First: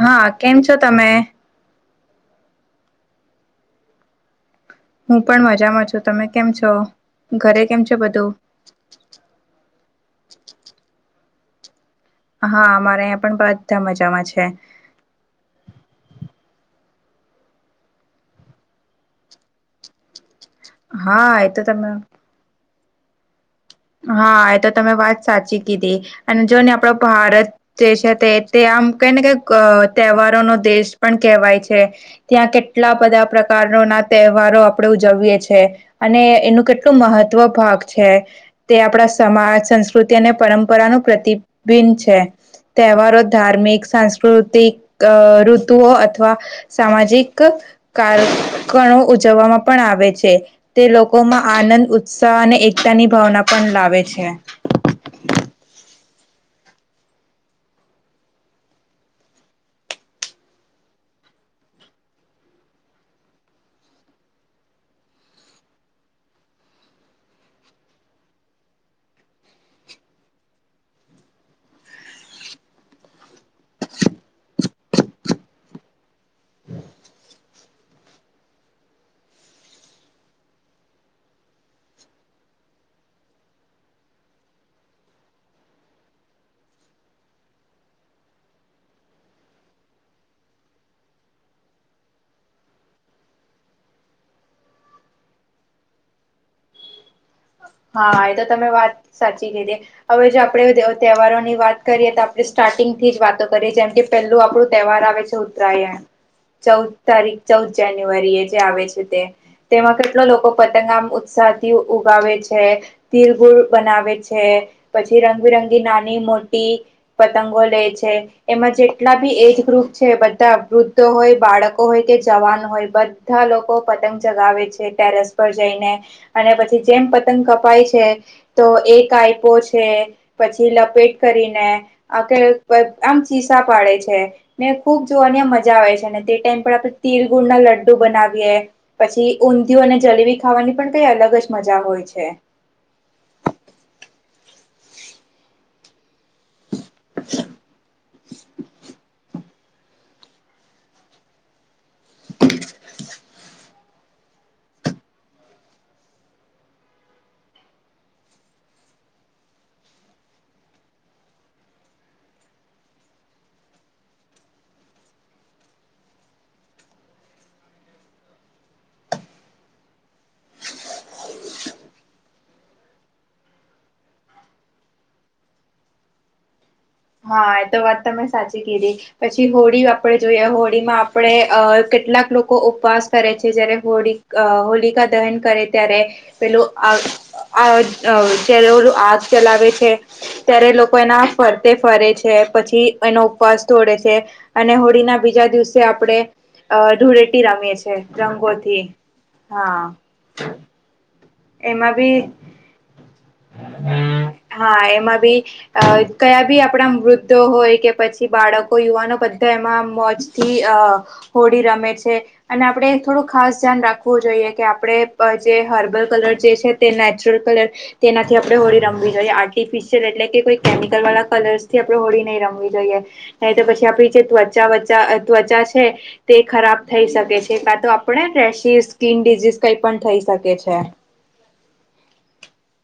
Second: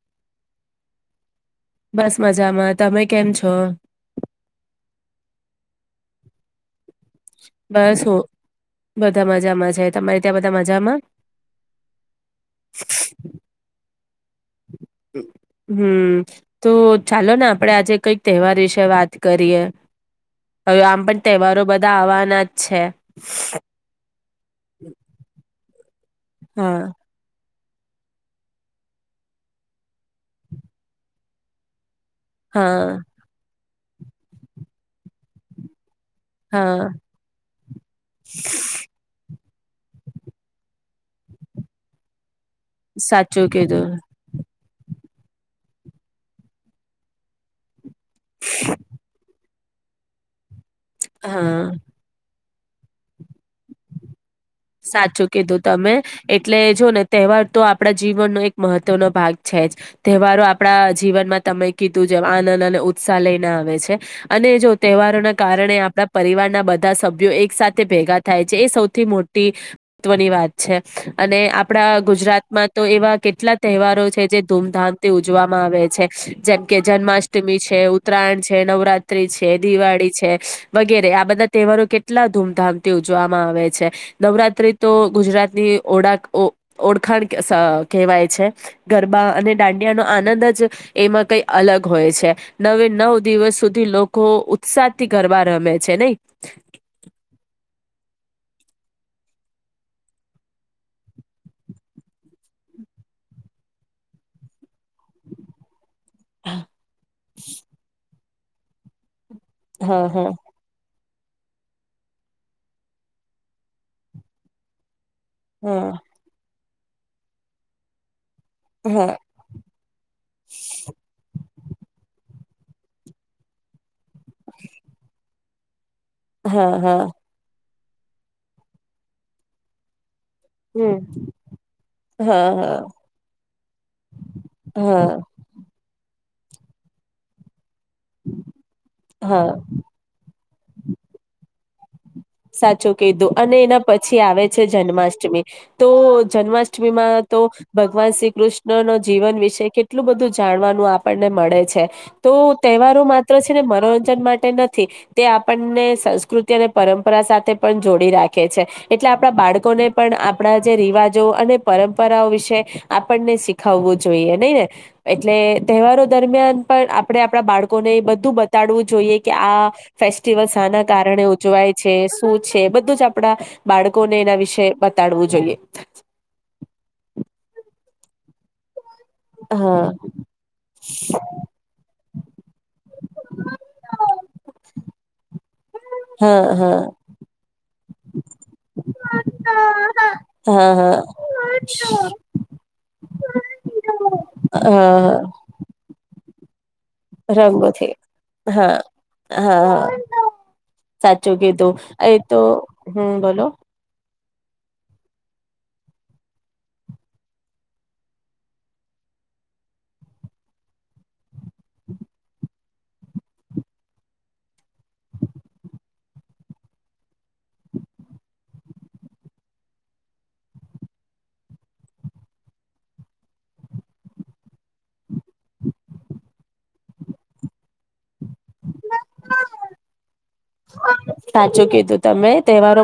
હા કેમ છો? તમે બસ મજામાં. તમે કેમ છો? હું પણ મજામાં છું. તમે કેમ છો? ઘરે કેમ છે બસ હુ બધું બધા મજામાં છે. તમારે ત્યાં બધા મજામાં? હા મારે અહીંયા પણ બધા મજામાં છે. હમ્મ તો ચાલોને આપડે આજે કઈક તહેવાર વિશે વાત કરીએ. હવે આમ પણ હા એ તો તહેવારો તમે બધા આવાના જ છે. હા એ તો તમે વાત સાચી કીધી. અને જોને હા આપડે ભારત જે છે તે તે આમ કઈ ને કઈક અ તહેવારોનો દેશ પણ કેહેવાય છે. ત્યાં હા કેટલા બધા પ્રકારનો ના તહેવારો આપણેે ઉજવીએ છે. અને એનું હા કેટલું મહત્વ ભાગ છે. તે આપણા સમાજ, સંસ્કૃતિ અને પરંપરાનું પ્રતિબિન છે. તહેવારો સાચું ધાર્મિક, કીધું સાંસ્કૃતિક અ ઋતુઓ અથવા સામાજિક કાર કણો ઉજવવામાં પણ આવે છે. તે લોકોમાં હા આનંદ, ઉત્સાહ અને એકતાની ભાવના પણ લાવે છે. સાચું કીધું તમે. એટલે જોને તહેવાર તો આપડા જીવનનો એક મહત્વનો ભાગ છે. તહેવારો આપણા જીવનમાં તમે કીધું જેમ, આનંદ અને ઉત્સાહ લઈને આવે છે. અને જો તહેવારોના કારણે આપણા પરિવારના બધા સભ્યો એક સાથે ભેગા થાય છે. એ સૌથી મોટ તી તવની વાત છે. અને આપણા ગુજરાતમાં તો એવા કેટલા તહેવારો છે. જે ધૂમધામથી ઉજવામાં આવે છે. જેમ કે જન્માષ્ટમી છે, ઉત્તરાયણ છે, નવરાત્રી છે. દિવાળી છે, વગેરે. આ બધા તહેવારો કેટલા ધૂમધામથી ઉજવામાં આવે છે. નવરાત્રી તો ગુજરાતની ઓળખ ઓ ઓળખાણ કેશ કેહેવાય છે. ગરબા અ અને દાંડિયાનો આનંદ જ એમાં કઈ અલગ હોય છે. નવે નવ દિવસ સુધી લોકો ઓ ઉત્સાહથી ગરબા રમે છે. નય હા એ તો તમે વાત સાચી કીધી. હવે જે આપડે તહેવારોની વાત કરીએ તો આપણે સ્ટા સાર્ટિંગથી જ વાતો કરીએ. જેમકે પેલું આપણું તહેવાર આવે છે, ઉત્તરાયણ ચૌદ તારીખ ચૌદ જાન્યુઆરી એ જે આવે છે તે તેમાં હા કેટલા હા લોકો પતંગ આમ ઉત્સાહ થી ઉગાવે છે. છે તિલગુળ બનાવે છે પછી રંગબિરંગી હા નાની મોટ ટી પતંગો લે છે. એમાં હા જેટલા બી એજ ગ્રુપ છે બધા વૃદ્ધો હોય બાળક કો હોય કે જવાન હોય બધા લોકો પતંગ ચગાવે છે ટેરેસ પર જઈને. અને હા પછી હા જેમ પતંગ કપાય છે તો એ કાઈપો છે પછી હમ લપેટ કરીને આકેળ હા આમ ચીસા પાડે છે ને હા ખુબ હા જોવાનું મજા આવે છે અને તે ટાઈમ પર આપણે તીર ગુળના લડ્ડા ડુ બનાવીએ પછી હા ઊંધિું અને જલેબી ખાવાની પણ કઈ અલગ જ મજા હોય છે. સાચું કીધું અને એના પછી આવે છે જન્માષ્ટમી તો જન્માષ્ટમી માં તો ભગવાન શ્રી કૃષ્ણ ન જીવન વિશે કેટલું બધું જાણવાનું આપણને મળે છે તો તહેવારો માત્ર છે ને મનોરંજન માટેના તે આપણને સંસ્કૃતિ અને પરંરા રા સાથે પણ જોડી રાખે છે. એટલે આપણા બાળકોને પણ આપણા જે રિવાજો અને પરંપરા રા વિશે આપણે આપીખું જોઈએ નય ને એટલે તહેવારો દરમિયાન પણ આપ આપણે આપડા બાળકોને એ બધું બતાડવું જોઈએ કે આ ફેસ્ટિવલ શાના કારણે ઉજવાય છે શું છે બધું જ આપણા બાળકોને એના વિશે બતાડવું જોઈએ. [inaudible] હા એ તો વાત તમે સાચી કીધી. પછી હા હોળી આપે જોઈએ હોળી માં આપણે અ કેટલાક લોકો ઉપવાસ કરે છે જયારે હોળી અ હોલિકા દહન કરે ત્યારે હા પેલું હા આ અ ત્યારે આગ ચલાવે છે ત્યારે હા લોકો હા એના ફ તે ફરે છે પછી એનો ઉપવાસ તોડે છે અને હોળી ના હા બીજા દિવસે આપણે આપડે અ ધઢૂળેટી રમીએ રંગોથી છે હા રંગોથી હા. જો કીધું એમાં એ તો બી હમ્મ બોલો. હા એમાં બી અ કયા બી આપણા વૃદ્ધો હોય કે પછી બાળકો યુવાનો બધા એમાં મોજથી હોડી રમે છે અને આપડે થોડું ખાસ ધ્યાન રાખવું જોઈએ. એટલે આપણે જે હર્બલ કલર જે છે તે નેચરલ કલર તેનાથી આપણેે હોળી રમવી જોઈએ આર્ટિફિશિયલ એટલે કે કોઈ કેમિકલ વાળા કલર્સથી આપડણે હોળી નહીં રમવી જોઈએ. નાય તો પછી આપ જે ત્વચા ત્વચા છે તે ખરાબ થઈ શકે છે. કા તો આપણે રેશિસ સ્કીન ડડીઝઝ કંઈ પણ થઈ શકે. છે સાચું કીધું તમે.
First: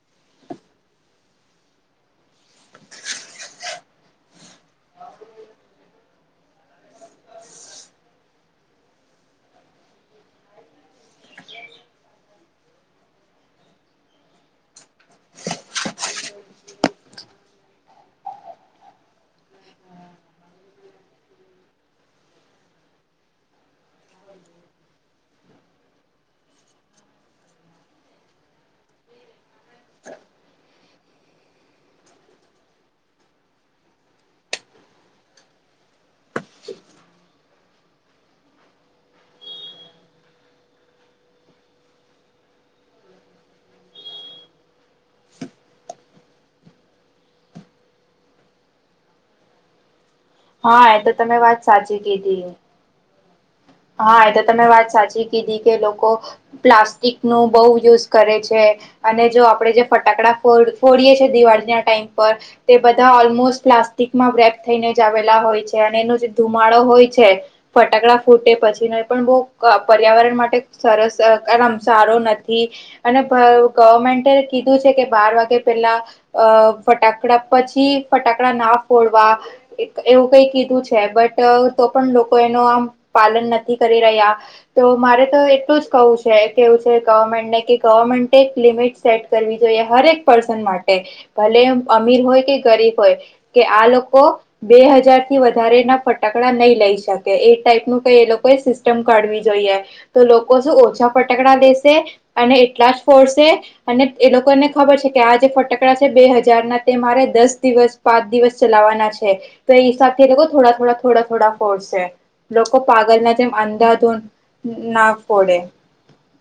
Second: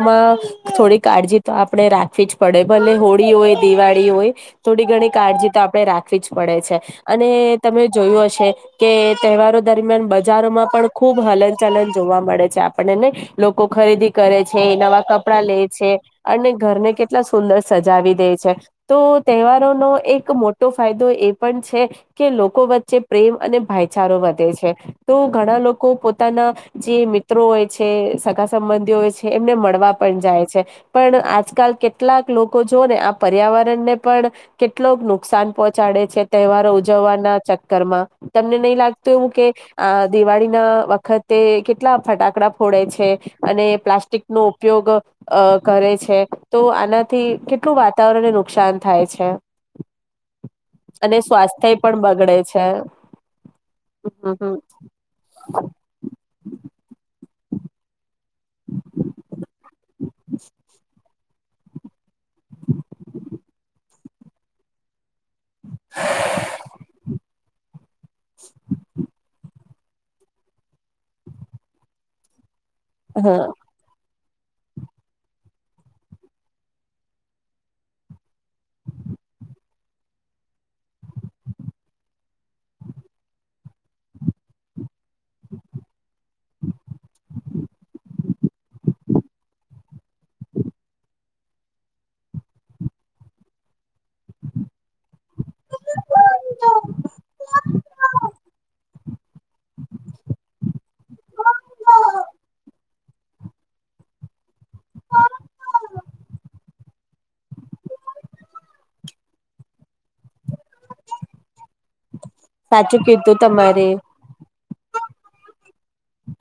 માં થોડી કાળજી તો આપણે રાખવી જ પડે ભલે હોળી હોય દિવાળી હોય થોડી ઘણી કાળજી તો આપણે રાખવી જ પડે છે અને તમે જોયું હશે કે તહેવારો દર મિયાન બજારોમાં પણ ખુબ હલન ચલન જોવા મળે છે. આપણે ને લોકો ખરીદી કરે છે નવા કપડા લે છે અને ઘરને કેટલા સુંદર સજાવી દે છે. તો તહેવારોનો એક મોટો ફાયદો એ પણ છે કે લોકો વચ્ચે પ્રેમ અને ભાઈચારો વધે છે તો ઘણા લોકો પોતાના જે વ્ય મીત્રો હોય છે સગા સંબંધીઓ હોય છે એમને મળવા પણ જાય છે. પણ આજકાલ કેટલાક લોકો જો ને આ પર્યાવરણને પણ કેટલોક નુકસાન પહોંચાડે છે તહેવારો ઉજવવાના ચકરમાં તમને નહી લાગતું એવું કે આ દિવાળી ના વખતે કેટલા ફટાકડા ફોડે છે. અને પ્લાસ્ટિક નો ઉપયોગ અ કરે છે તો આના થી કેટલું વાતાવરણને નુકસાન થાય છે. હા એ તો અને તમે વાત સ્વાસ્થ્ય સાચી પણ બગડે કીધી છે. હા એ હમ તો હમ તમે વાત સાચી કીધી કે લોકો પ્લાસ્ટિક નું બહ યુઝ કરે છે અને જો આપડે જે ફટાકડા ફો ફોડીએે છે. દિવાળી ના ટાઈમ તે બધા ઓલમોસ્ટ પ્લાસ્ટિકમાં પેક થઈને જ આવે. હોય છે અને એનો જે ધુમાડો હોય છે ફટકડા ફૂટે [inaudible] અહ પર્યાવરણ માટે સરસ અહ કા એમ સારો ન થી અને હા ભવ ગવર્મેન્ટ ટે કીધું છે કે બાર વાગે પેલા અહ ફટાકડા પછી ફટાકડા ના ફોડવા આ એક એવું કઈ કીધું છે બટ અહ તો પણ લોકો એનું આમ પાલન ન નથી કરી રહ્યા તો મારે તો એટલું જ કવું છે કેવું છે ગવર્મેન્ટને કે ગવર્મેન્ટ એક લિમિટ સેટ કરવી જોઈએ હર એક પર્સન માટે ભલે અમીર હોય કે ગરીબ હોય કે આ લોક કો બે હજાર થી વધારે ના ફટાકડા નહી લઈ શકે એ ટાઈપ નું કઈ એ લોક તે સિસ્ટમ કાઢવી જોઈએ. તો લોકો શું ઓછા ફટકડા લેશે અને એટલા જ ફોડશે કે અને એ લોકોને ખબર છે કે આ જે ફટાકડા છે બે હજાર ના તે મારે દસ દિવસ પાંચ દિવસ ચલાવાના છ છે. તે ઈસાબ કે લોકો થોડા થોડા થોડા થોડા ફોર્સ છે. લોકો સાચું પાગલ ના કીધું એમ તમારે અંધાધૂન ના ફોડે.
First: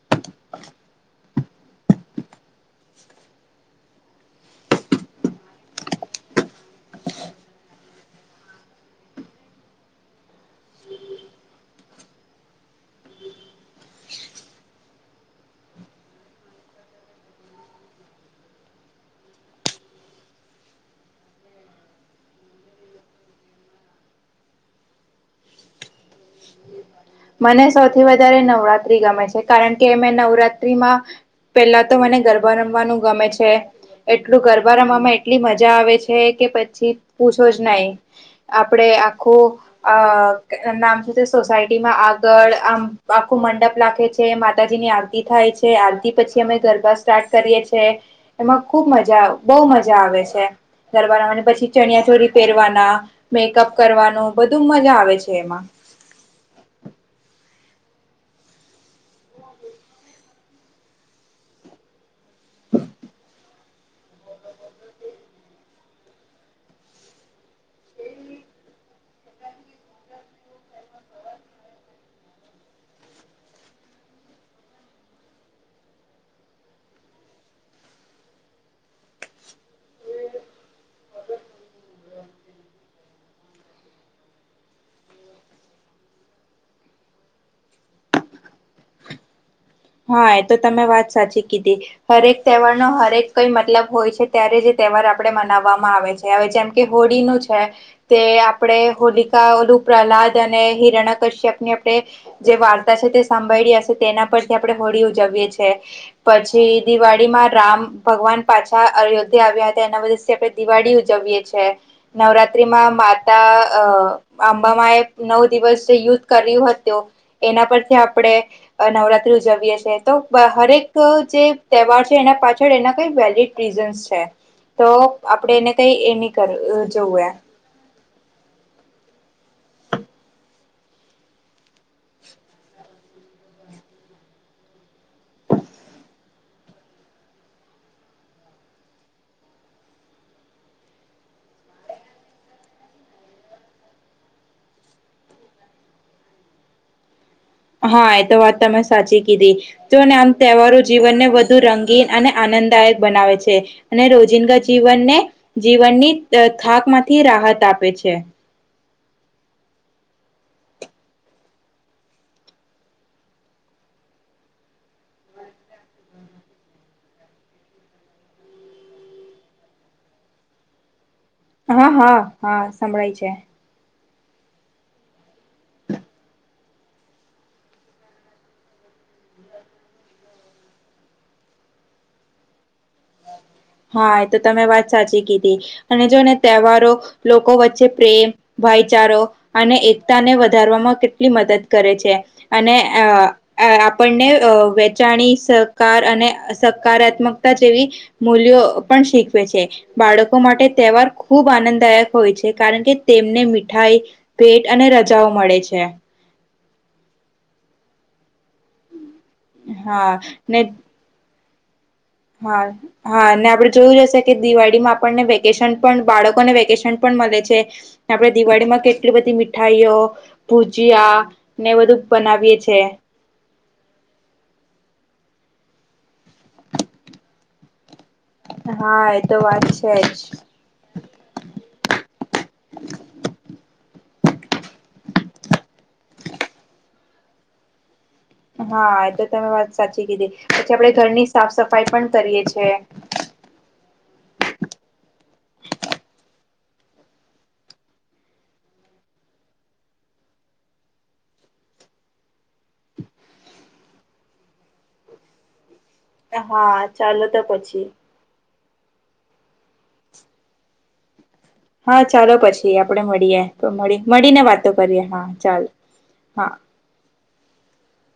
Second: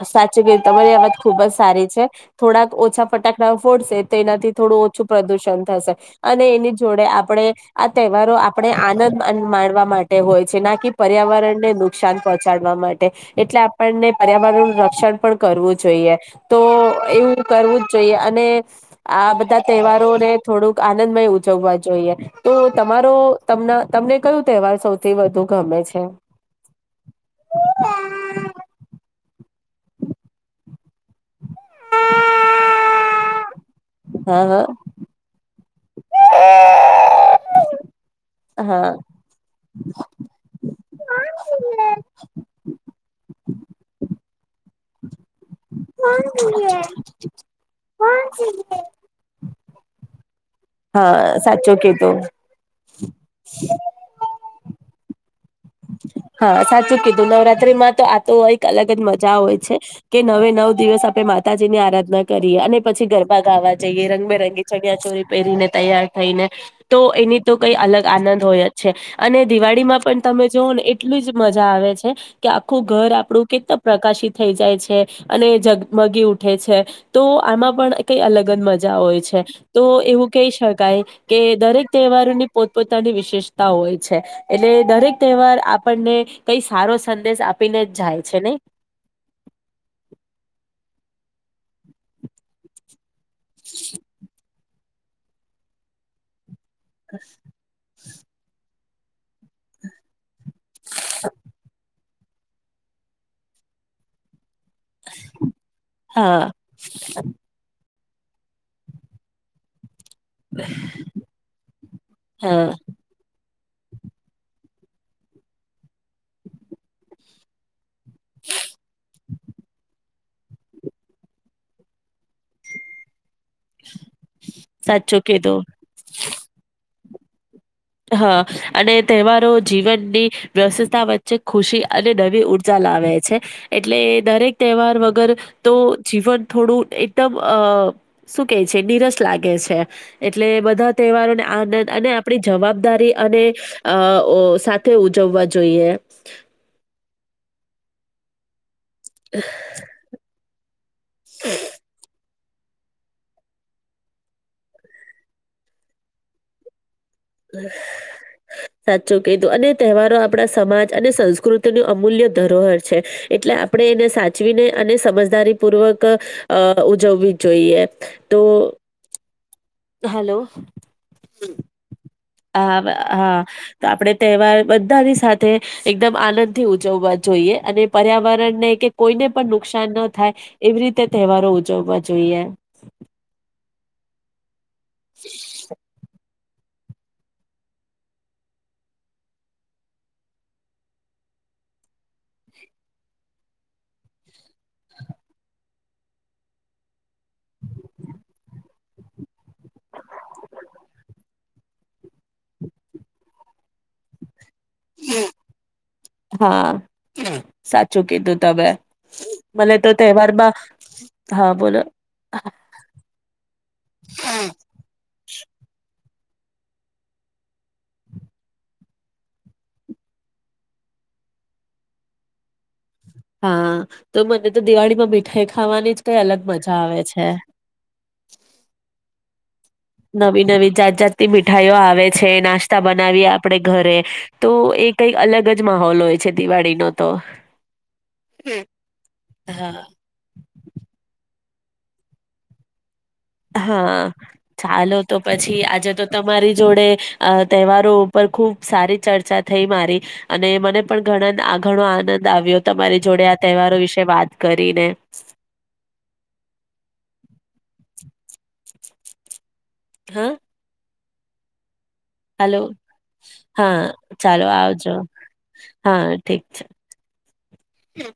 સાચું કીધું તમારી આ વાત ખુબ જ સારી છે થોડાક ઓછા ફટાકડા ફોડશે તો એનાથી થોડું ઓછું પ્રદુષણ થશે અને એની જોડે આપડે આ તહેવારો આપણે આનંદ આન માણવા માટે હોય છે નાકી પર્યાવરણને નુકસાન પહોંચાડવા મા ટે એટલે આપણને પર્યાવરણ નું રક્ષણ પણ કરવું જોઈએ તો એવું કરવું જ જોઈએ અને આ બધા તહેવારોને થોડુંક આનંદમય ઉજવવા જોઈએ. તો તમારો તમના તમને કયું તહેવાર સૌથી વધુ ગમે છે? મને સૌથી વધારે નવરાત્રી ગમે છે. કારણ કે અમે નવરાત્રીમાં પેલા તો મને ગરબા રમવાનું ગમે છે એટલું હા હા ગરબા રમવામાં એટલી મજા આવે છે કે પછી પૂછો જ નહી આપડે હા. આખું અહ કે નામ તું તે સોસાયટ માં આગળ આમ આખું મંડપ લાખે છે માતાજી ની આરતી થાય છે આલ તે પછી અમે ગરબા સ્ટાર્ટ કરીએ છીએ. એમાં ખુબ મજા બહુ મજા આવે છે. ગરબના હા રમવાની પછી સાચું ચણિયા કીધું. ચોરી પહેરવાના મેકઅપ કરવાનું બધું મજા આવે છે એમાં. આ સાચું કીધું નવરાત્રી માં તો આ તો એક અલગ જ મજા હોય છે કે નવે નવ દિવસ આપણે માતા જી ની આરાધના કરીએ અને પછી ગરબા ગાવા જઈએ રંગબેરંગી ચણિયા ચોરી પહેરીને તૈયાર થઈને તો એની તો કઈ અલગ આનંદ હોય જ છે અને દિવાળીમાં પણ તમે જોઓ ને એ એટલી જ મજા આવે છે કે આખું ઘર આપડું કે પ્રકાશિત થઈ જાય છે અને જગ બગગી ઉઠે છે. તો આમાં પણ કઈ અલગ જ મજા હોય છે તો એવું કહી શકાય એ કે દરેક તહેવારોની પોતપોતાની વિશેષતા હોય છે એટલે દરેક તહેવાર આપ આપણને કઈ સારો સંદેશ આપીને જ જાય છે નહી? હા એ તો તમે વાત સાચી કીધી. હરેક તહેવાર નો હરેક કઈ મતલબ હોય છે ત્યારે જે તેહવાર આપણે મનાવવામાં આવે છે. હવે જેમ કે હોળીનું છે તે આપ પણે હોલિકા ઓલું પ્રહલાદ અને હિરણા કશ્યપ ની અપણેે જે વાર્તા છે તે સાંભાળી હશે તેના પર આપણે હોળી ઉજવીએ છીએ હા પછી દિવાળીમાં રામ ભગવાન પાછા અયોધ્યા આવ્યા હતા તેના વિલ્સ છે પે દિવાળી ઉજવીયએ છીએ. નવરાત્રી હા માં માતા અહ આંબામાં એ નવ દિવસ જે યુદ્ધ કર્યું હતું એના પરથી આપણેે અહ નવરાત્રી ઉજવીએ છીએ. તો હરેક જે તહેવાર છે એના પાછળ એના કઈ વેલીડ રીઝન્સ છે. તો સાચું આપણે કીધું એને કઈ એ નહી કર અહ જોવે હા અને તેહવારો જીવનની વ્યસ્તા વચ્ચે ખુશી અને નવી ઉર્જા લા લાવે છે એટલે દરેક તહેવાર વગર તો જીવન થોડું એકદમ અહ અહ શું કે છે નિરસ લાગે છે એટલે બધા તહેવારોને આનંદ અને આપડી જવાબદારી અને અહ ઓહ સાથે ઉજવવા જોઈએ. [inaudible] હા એતો વાત તમે સાચી કીધી જો ને આમ તહેવારો જીવનને વધુ રંગીન અને આનંદદાયક બનાવે છે અને રોજિદાજીવનને જીવનની થાક થી રાહત આપે છે સાચું કીધું અને તહેવારો આપણા સમાજ અને સંસ્કૃતિ ન અમૂલ્ય ધરોહર છે એટલે આપણે એને સાચવીને અને સમજદારી પૂર્વક ઉજવવી જોઈએ તો હલો હા હા હા હ સંભળાય હા છે તો આપડે તહેવાર બધાની સાથે એકદમ આનંદ થી ઉજવવા જોઈએ અને પર્યાવરણ ને કે કોઈ ને પણ નુકસાન ન થાય, એવી રીતે તહેવારો ઉજવવા જોઈએ. હા, તો તમે વાત સાચી કીધી અને જો ને, તહેવાર લોકો વચ્ચે પ્રેમ, ભાઈચારો અને એકતાને વધારવામાં કેટલી મદદ કરે. આપણને વેચાણી સહકાર અને હકારાત્મકતા જેવી મૂલ્યો પણ શીખવે છે. બાળકો માટે તહેવાર ખૂબ આનંદદાયક હોય છે, કારણ કે તેમને મીઠાઈ ભેટ અને રજાઓ મળે છે. હા, સાચું કીધું તમે. મને તો હા તહેવારમાં ને હા, બોલો. હા, હા, અને આપડે જોયું જશે કે દિવાળીમાં આપણને વેકેશન પણ બાળકોને વેકેશન પણ મળે છે. આપડે દિવાળી માં કેટલી બધી મીઠાઈઓ, ભુજીયા ને બધું બનાવીએ છે. હા, તો મને તો દિવાળી માં મીઠાઈ ખાવાની જ કંઈ અલગ મજા આવે છે. [unintelligible] હા એ તો વાત છે જ નવી નવી જાત જાત ની મીઠાઈઓ આવે છે. નાસ્તા બનાવીએ આપણેે ઘરે, તો એ કંઈક અલગ જ માહોલ હોય છે દિવાળીનો, તો હા, એ તો તમે વાત હા. સાચી કીધી. પછી આપડે ઘરની સાફ- સફાઈ પણ કરીએ છે. હા, ચાલો તો પછી આજે તો તમારી જોડે તહેવારો ઉપર ખુબ સારી ચર્ચા થઈ મારી, અને મને પણ ઘણા ઘણો આનંદ આવ્યો તમારી જોડે. તહેવારો વિશે વાત કરીને. હા, ચાલો તો પછી. હા. હા ચાલો હલો, પછી આપડે મળીએ તો હા, મળી મળીને ચાલો. વાતો આવજો. કરીએ હા ચાલ હા, ઠીક હા. છે. હમ.